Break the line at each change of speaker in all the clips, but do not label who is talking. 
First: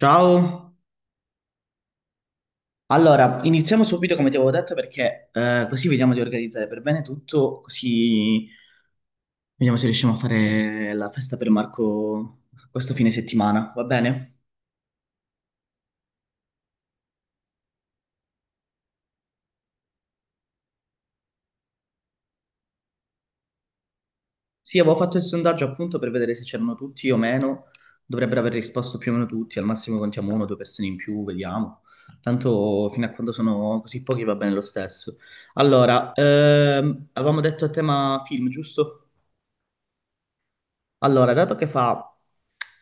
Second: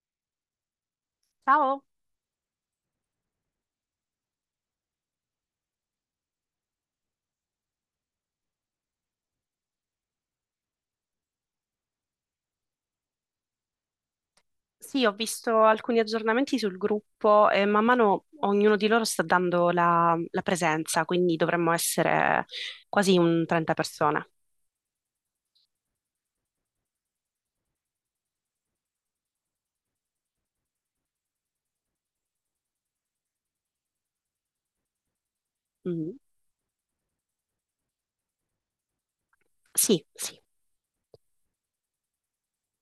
Ciao,
Ciao,
allora iniziamo subito come ti avevo detto perché così vediamo di organizzare per bene tutto, così vediamo se riusciamo a fare la festa per Marco questo fine settimana, va bene?
sì, ho visto alcuni aggiornamenti sul gruppo e man mano ognuno di loro sta dando la presenza, quindi dovremmo essere quasi un 30 persone.
Sì, avevo fatto il sondaggio appunto per vedere se c'erano tutti o meno, dovrebbero aver risposto più o meno tutti, al massimo contiamo uno o due persone in più, vediamo. Tanto fino a quando sono così pochi va bene lo stesso. Allora,
Mm,
avevamo detto a tema film, giusto?
sì, sì.
Allora, dato che fa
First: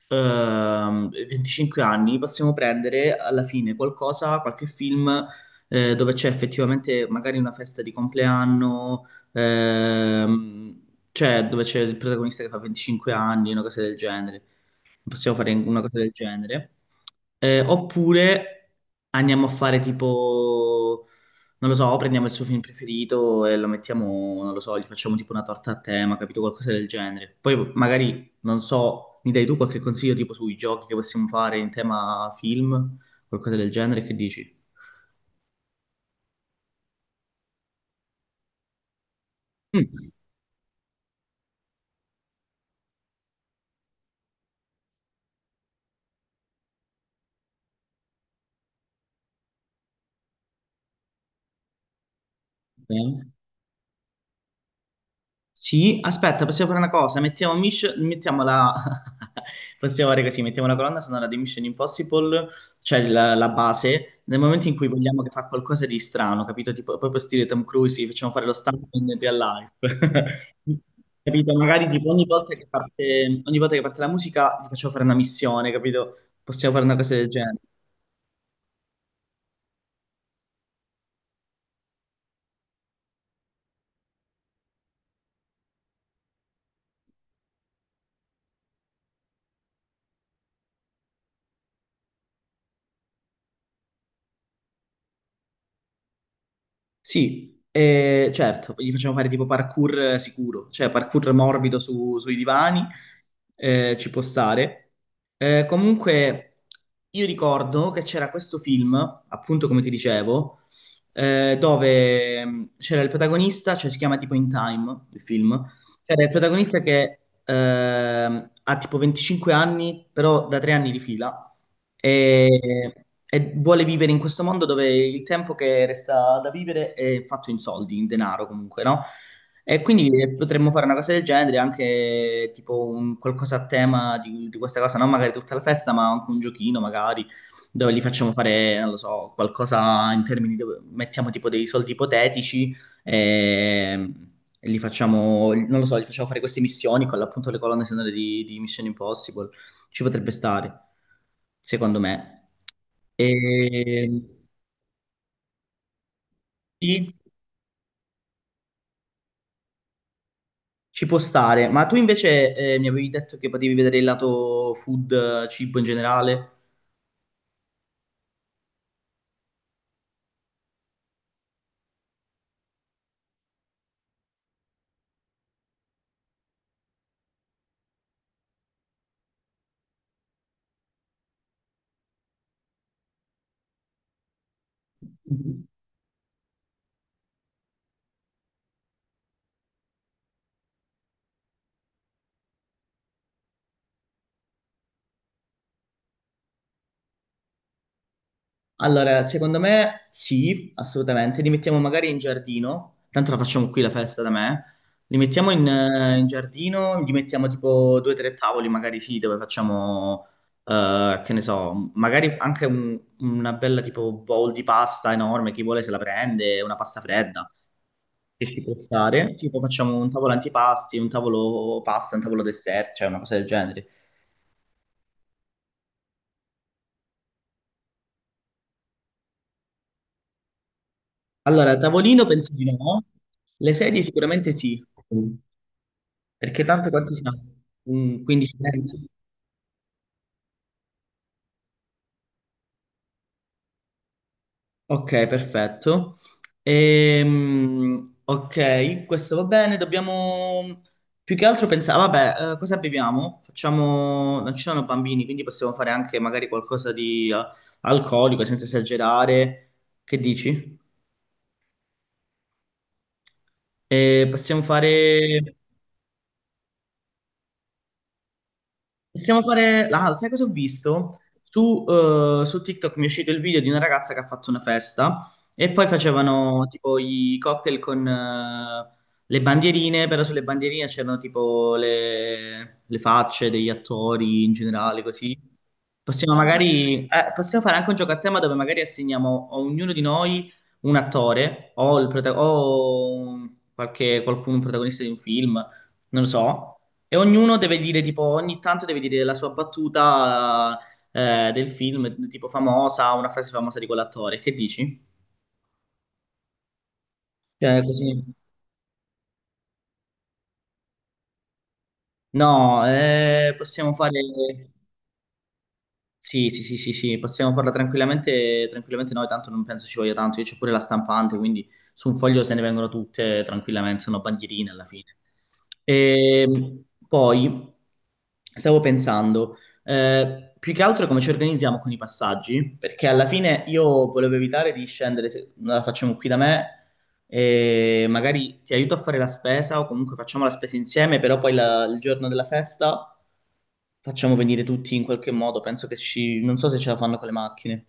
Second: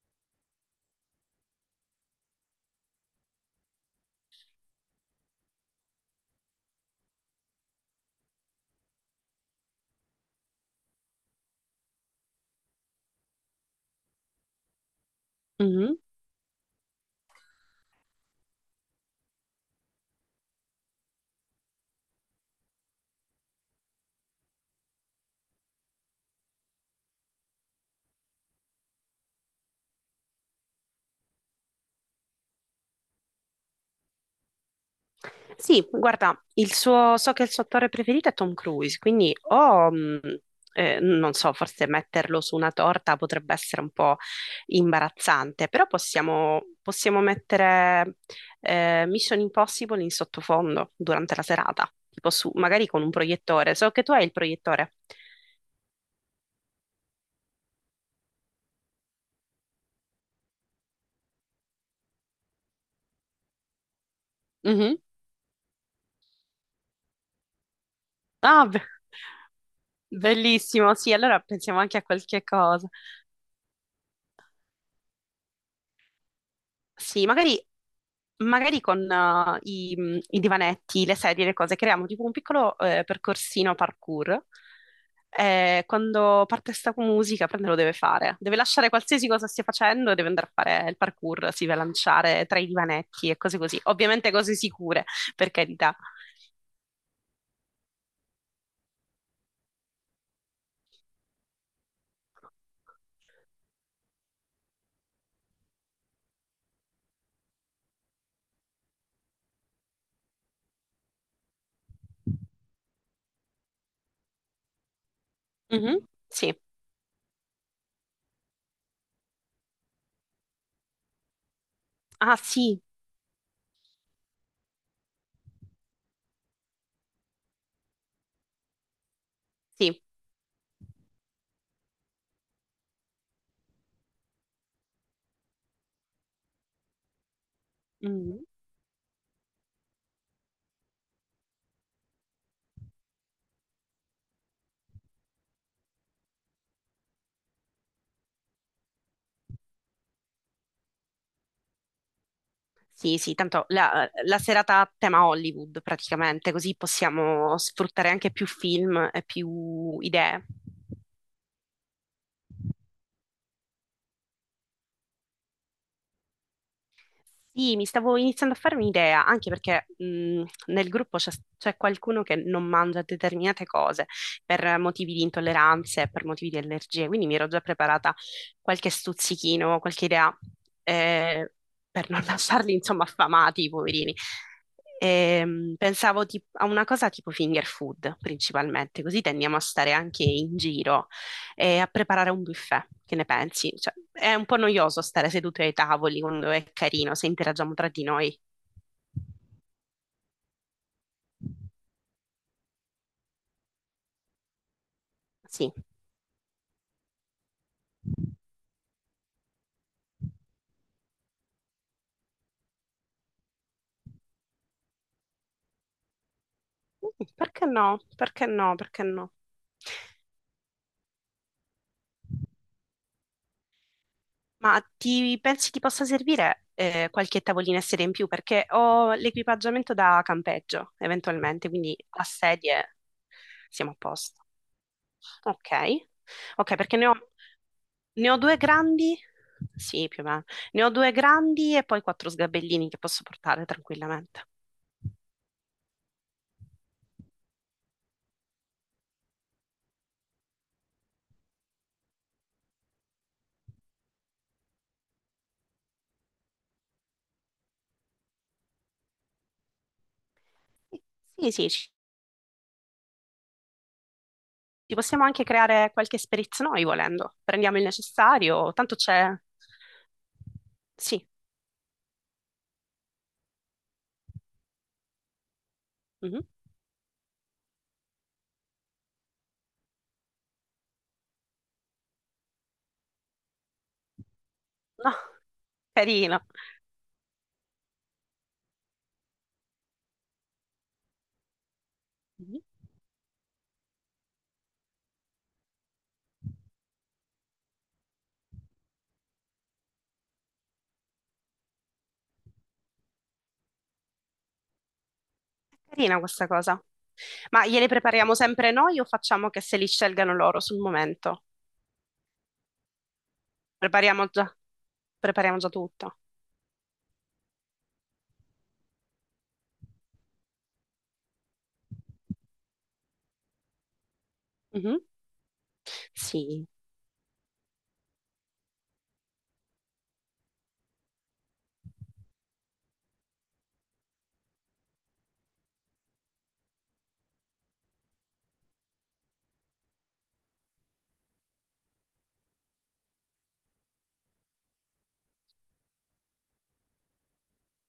25 anni, possiamo prendere alla fine qualcosa, qualche film dove c'è effettivamente magari una festa di compleanno, ehm, cioè dove c'è il protagonista che fa 25 anni, una cosa del genere. Possiamo fare una
Mhm.
cosa del genere. Oppure andiamo a fare tipo. Non lo so, prendiamo il suo film preferito e lo mettiamo, non lo so, gli facciamo tipo una torta a tema, capito? Qualcosa del genere. Poi magari, non so, mi dai tu qualche consiglio tipo sui giochi che possiamo fare in tema film, qualcosa del genere, che dici?
Sì, guarda, so che il suo attore preferito è Tom Cruise, quindi o,
Mm.
non so, forse metterlo su una torta potrebbe essere un po' imbarazzante, però possiamo mettere Mission Impossible in sottofondo durante la serata, tipo su, magari con un
Eh?
proiettore. So che tu hai il proiettore.
Sì, aspetta, possiamo fare una cosa. Mettiamo la possiamo fare così, mettiamo la colonna sonora di Mission Impossible, cioè la base, nel momento in cui
Mhm.
vogliamo che fa qualcosa di strano, capito? Tipo, proprio stile Tom Cruise, gli facciamo fare lo
Ah, be-
stunt in real life.
Bellissimo, sì, allora
Capito?
pensiamo
Magari
anche a
tipo
qualche cosa.
ogni volta che parte la musica gli facciamo fare una missione, capito? Possiamo fare una cosa
Sì,
del genere.
magari con i divanetti, le sedie, le cose, creiamo tipo un piccolo percorsino parkour. Quando parte sta musica, prende lo deve fare. Deve lasciare qualsiasi cosa stia facendo e deve andare a fare il parkour, si deve lanciare tra i divanetti e cose così. Ovviamente cose sicure, per carità.
Sì, certo, gli facciamo fare tipo parkour sicuro, cioè parkour morbido sui divani, ci può stare. Comunque, io ricordo che c'era questo film, appunto come ti dicevo, dove c'era il protagonista, cioè si chiama tipo In Time, il film,
Mhm,
cioè, il
sì.
protagonista che ha tipo 25 anni, però da 3 anni di fila,
Ah, sì,
e vuole vivere in questo mondo dove il tempo che resta da vivere è fatto in soldi, in denaro comunque, no? E
sì.
quindi potremmo fare una cosa del genere, anche tipo qualcosa a tema di questa cosa, non magari tutta la festa, ma anche un giochino magari, dove gli facciamo
Mhm.
fare, non lo so, qualcosa in termini dove mettiamo tipo dei soldi ipotetici. Ehm, E li facciamo, non lo so, li facciamo fare queste missioni con appunto le colonne sonore di Mission Impossible. Ci potrebbe stare, secondo me.
Sì, sì, tanto la,
E
la serata a tema Hollywood praticamente, così
sì,
possiamo sfruttare anche più film e più idee.
ci può stare. Ma tu invece mi avevi detto che potevi vedere il lato food, cibo in generale.
Sì, mi stavo iniziando a farmi un'idea, anche perché nel gruppo c'è qualcuno che non mangia determinate cose per motivi di intolleranze, per motivi di allergie, quindi mi ero già preparata qualche stuzzichino, qualche idea eh, per non lasciarli, insomma, affamati, i poverini. Pensavo a una cosa tipo finger food principalmente, così tendiamo a stare anche in giro e a preparare un buffet. Che ne pensi? Cioè, è un po' noioso stare seduti ai tavoli quando è carino, se interagiamo tra di noi.
Allora, secondo me sì, assolutamente. Li mettiamo magari in giardino, tanto la facciamo qui la festa da me. Li mettiamo in,
Sì,
eh, in giardino, gli mettiamo tipo due o tre tavoli, magari sì, dove facciamo, che ne so, magari anche una bella tipo bowl di pasta enorme, chi vuole se la prende, una pasta
mm,
fredda
perché no?
che
Perché
ci può
no? Perché no?
stare. Tipo facciamo un tavolo antipasti, un tavolo pasta, un tavolo dessert, cioè una cosa del genere.
Ma ti pensi ti possa servire qualche tavolina e sedia in più? Perché ho l'equipaggiamento da campeggio, eventualmente,
Allora,
quindi
tavolino
a
penso di
sedie
no, le
siamo a
sedie
posto.
sicuramente sì.
Ok,
Perché
ok,
tanto quanti siamo?
ne ho
15
due
minuti?
grandi, sì, più o meno, ne ho due grandi e poi quattro sgabellini che posso portare tranquillamente.
Ok, perfetto. Ok, questo va bene. Dobbiamo più che altro pensare, vabbè, cosa beviamo? Facciamo, non ci sono bambini, quindi possiamo fare anche magari qualcosa di alcolico senza esagerare. Che dici?
Sì, sì,
Possiamo
ci possiamo anche
fare.
creare qualche esperienza noi volendo. Prendiamo il necessario, tanto c'è...
Possiamo fare. Ah, sai cosa ho visto?
Sì,
Su TikTok mi è uscito il video di una ragazza che ha fatto una festa e poi
mhm.
facevano tipo i cocktail con le bandierine, però sulle bandierine c'erano tipo le facce degli attori in generale,
No,
così. Possiamo
carino.
magari... eh, possiamo fare anche un gioco a tema dove magari assegniamo a ognuno di noi un attore o, il prota-
Mhm.
o qualche, qualcuno, un protagonista di un film, non lo so. E ognuno deve dire, tipo, ogni tanto deve dire la sua battuta del film, tipo famosa, una frase famosa di quell'attore. Che dici?
Carina questa cosa. Ma
Cioè,
gliele
così.
prepariamo sempre noi o facciamo che se li scelgano loro sul momento?
No, possiamo fare.
Prepariamo già, Prepariamo già tutto.
Sì, sì, sì, sì, sì, possiamo farla tranquillamente noi, tanto non penso ci voglia tanto, io c'ho pure la stampante, quindi su un foglio se ne vengono tutte tranquillamente, sono bandierine alla
Mhm.
fine.
Sì.
E poi stavo pensando, più che altro come ci organizziamo con i passaggi, perché alla fine io volevo evitare di scendere, se la facciamo qui da me, e magari ti aiuto a fare la spesa o comunque facciamo la spesa insieme, però poi il giorno della festa facciamo venire tutti in qualche modo, penso che ci, non so se ce la fanno con le macchine.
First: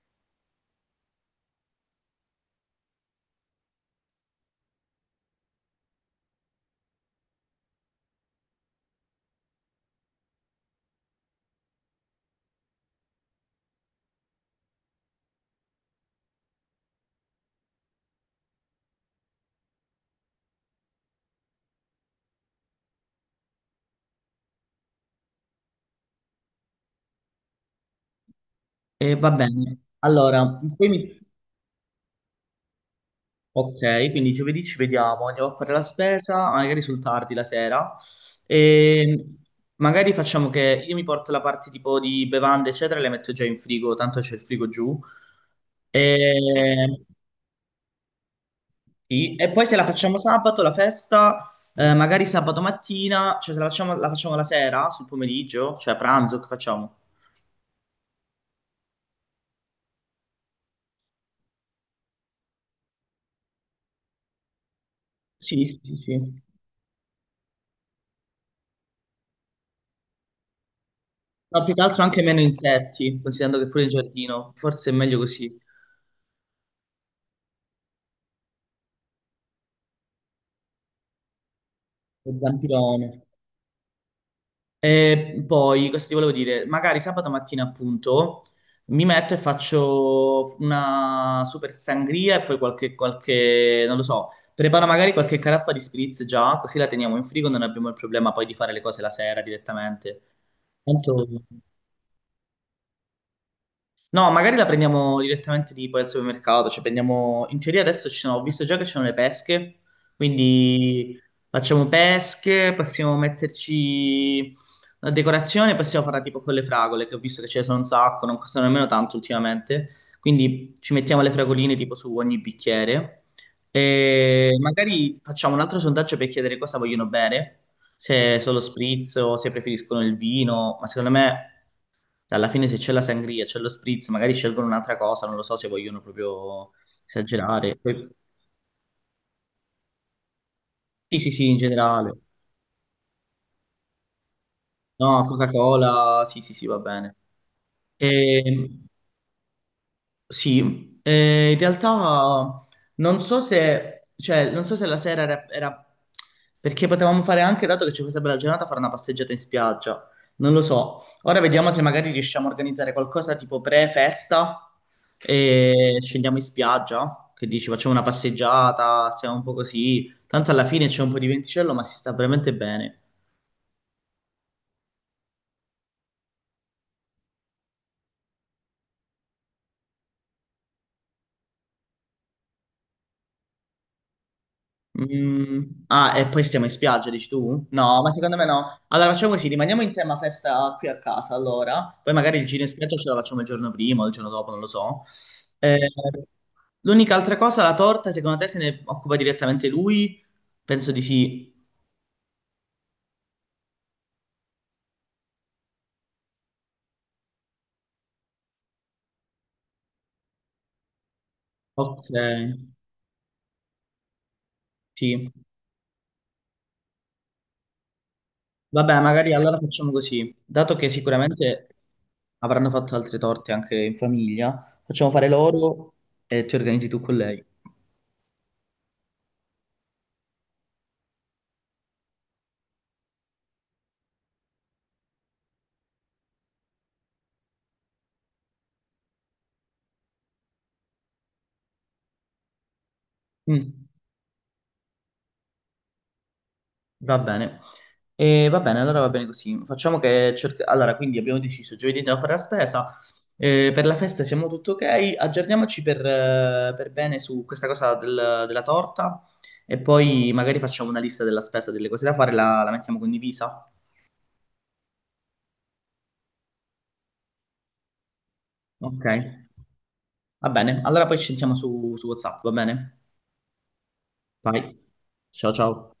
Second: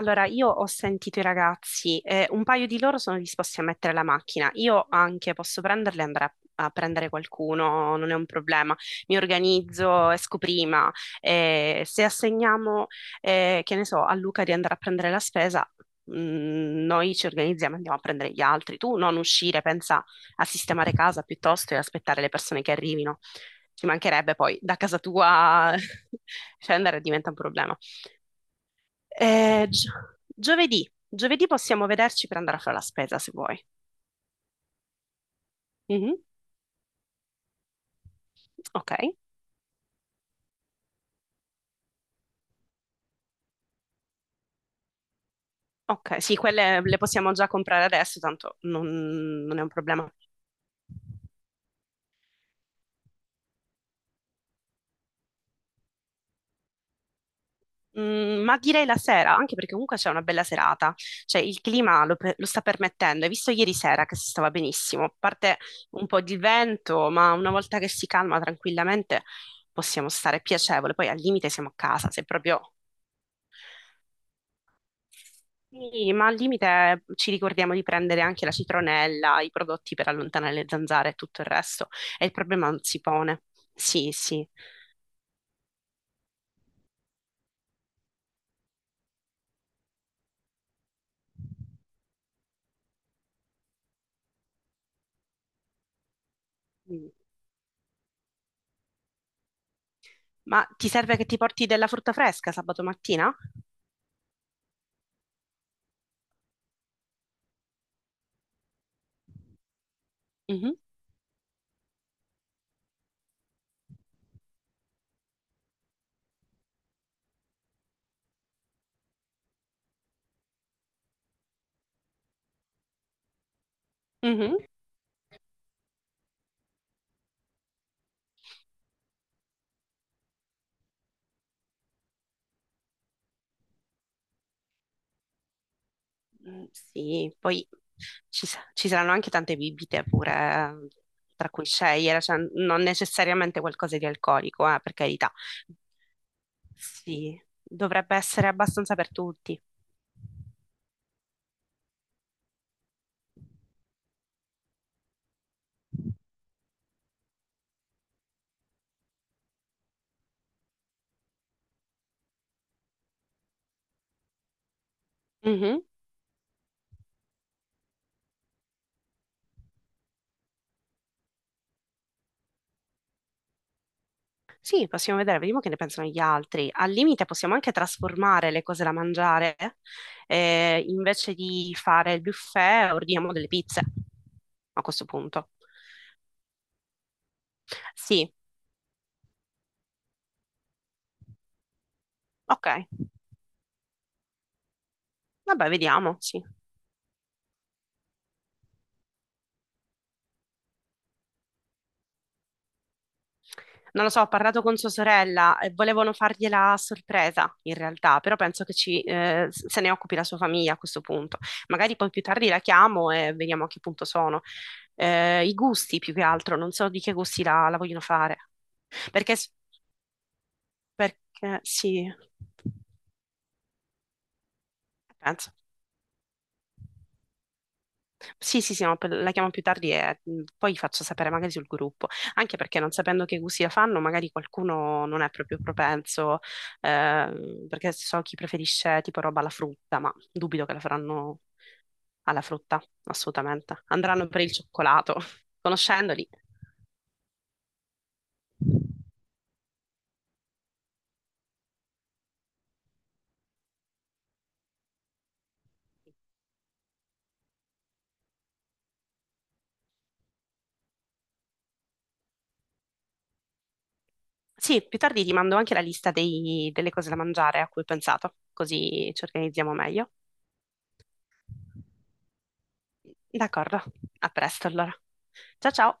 Allora, io ho sentito i ragazzi, un paio di loro sono disposti a mettere la macchina, io anche posso prenderle e andare a prendere qualcuno, non è un problema, mi organizzo, esco prima, se assegniamo, che ne so, a Luca di andare a prendere la spesa, noi ci organizziamo, andiamo a prendere gli altri, tu non uscire, pensa a sistemare casa piuttosto e aspettare le persone che arrivino, ci mancherebbe poi da casa tua scendere diventa un problema.
E va bene, allora, poi
Giovedì. Giovedì possiamo vederci per andare a fare la spesa se vuoi.
ok, quindi giovedì ci vediamo, andiamo a fare la
Mhm.
spesa, magari sul tardi la sera,
Ok,
e magari facciamo che io mi porto la parte tipo di bevande, eccetera, le metto già in frigo, tanto c'è il frigo giù.
ok, sì, quelle le
E...
possiamo già comprare adesso, tanto non,
Sì, e
non è
poi
un
se la
problema.
facciamo sabato la festa, magari sabato mattina, cioè se la facciamo, la facciamo la sera, sul pomeriggio, cioè a pranzo, che facciamo?
Mm, ma direi la sera, anche perché comunque c'è una bella serata, cioè il clima lo, pe- lo sta permettendo. Hai visto ieri sera che si stava benissimo, a parte
Sì, sì,
un po' di
sì.
vento, ma una volta che si calma tranquillamente possiamo stare piacevole. Poi al limite
No,
siamo a
più che altro
casa,
anche
se
meno
proprio.
insetti, considerando che pure in giardino, forse è meglio così,
Sì, ma al limite ci ricordiamo di prendere anche la citronella, i prodotti per allontanare le zanzare e tutto il resto, e il
lo
problema non si
zampirone.
pone. Sì, sì.
E poi, cosa ti volevo dire? Magari sabato mattina, appunto, mi metto e faccio una super sangria e poi non lo so, preparo magari qualche caraffa di spritz già, così la
Mm.
teniamo in frigo, non abbiamo il problema poi di fare le cose la sera direttamente.
Ma ti serve
Tanto...
che ti porti della frutta fresca sabato mattina?
No, magari la prendiamo direttamente tipo al supermercato, cioè prendiamo, in teoria adesso ci sono, ho visto già che ci sono le pesche,
Mhm,
quindi facciamo pesche, possiamo metterci la decorazione, possiamo farla tipo con le fragole, che ho visto che ce ne sono un sacco, non costano nemmeno tanto ultimamente, quindi ci mettiamo le fragoline tipo su ogni bicchiere e
mhm.
magari facciamo un altro sondaggio per chiedere cosa vogliono bere, se solo spritz o se preferiscono il vino, ma secondo me. Cioè, alla fine se c'è la sangria, c'è lo spritz, magari scelgono un'altra cosa, non lo so se vogliono
Mm,
proprio
sì, poi
esagerare.
ci saranno anche tante bibite pure
Sì, sì, sì,
tra
in
cui
generale.
scegliere, cioè non necessariamente qualcosa di alcolico, per
No,
carità.
Coca-Cola, sì, sì, sì, va bene.
Sì, dovrebbe
E
essere abbastanza per tutti.
sì, in realtà non so se, cioè, non so se la sera perché potevamo fare anche, dato che c'è questa bella giornata, fare una passeggiata in spiaggia. Non lo so. Ora vediamo se magari riusciamo a organizzare qualcosa tipo pre-festa e scendiamo in spiaggia. Che dici, facciamo una passeggiata, stiamo un po' così. Tanto alla fine c'è un po' di venticello, ma si sta veramente bene.
Sì, possiamo vedere, vediamo che ne pensano gli altri. Al limite possiamo anche trasformare le cose da mangiare, invece di fare il buffet ordiniamo delle pizze a questo punto.
Ah, e poi stiamo in spiaggia, dici tu? No, ma
Sì,
secondo me no. Allora facciamo così, rimaniamo in tema festa qui a casa, allora. Poi magari il giro
ok,
in spiaggia ce la facciamo il giorno prima o il giorno dopo, non lo so.
vabbè,
Eh,
vediamo, sì.
l'unica altra cosa, la torta, secondo te se ne occupa direttamente lui? Penso di sì.
Non lo so, ho parlato con sua sorella e volevano fargliela a sorpresa in realtà, però penso che se ne occupi la sua famiglia a questo punto. Magari
Ok,
poi più tardi la chiamo e vediamo a che punto sono.
sì.
I gusti più che altro, non so di che gusti la vogliono fare.
Vabbè, magari
Perché s-
allora facciamo così. Dato che
Perché
sicuramente
sì,
avranno fatto altre torte anche in famiglia, facciamo fare
penso.
loro e ti organizzi tu con lei.
Sì, sì, sì, no, la chiamo più tardi e poi faccio sapere magari sul gruppo, anche perché non sapendo che cucina fanno, magari qualcuno non è proprio propenso, perché so chi preferisce tipo roba alla frutta, ma dubito che la faranno alla frutta, assolutamente.
Mm,
Andranno per il cioccolato, conoscendoli.
va bene. E va bene, allora va bene così. Facciamo che allora, quindi abbiamo deciso, giovedì andiamo a fare la spesa, per la festa siamo tutto ok, aggiorniamoci per bene su questa cosa della torta e poi magari facciamo una lista della spesa, delle cose da fare, la mettiamo condivisa.
Sì, più tardi ti mando anche la lista delle cose da mangiare a cui ho pensato,
Ok,
così ci organizziamo meglio.
va bene. Allora poi ci sentiamo su, su WhatsApp, va bene?
D'accordo, a
Vai.
presto allora.
Ciao
Ciao
ciao.
ciao.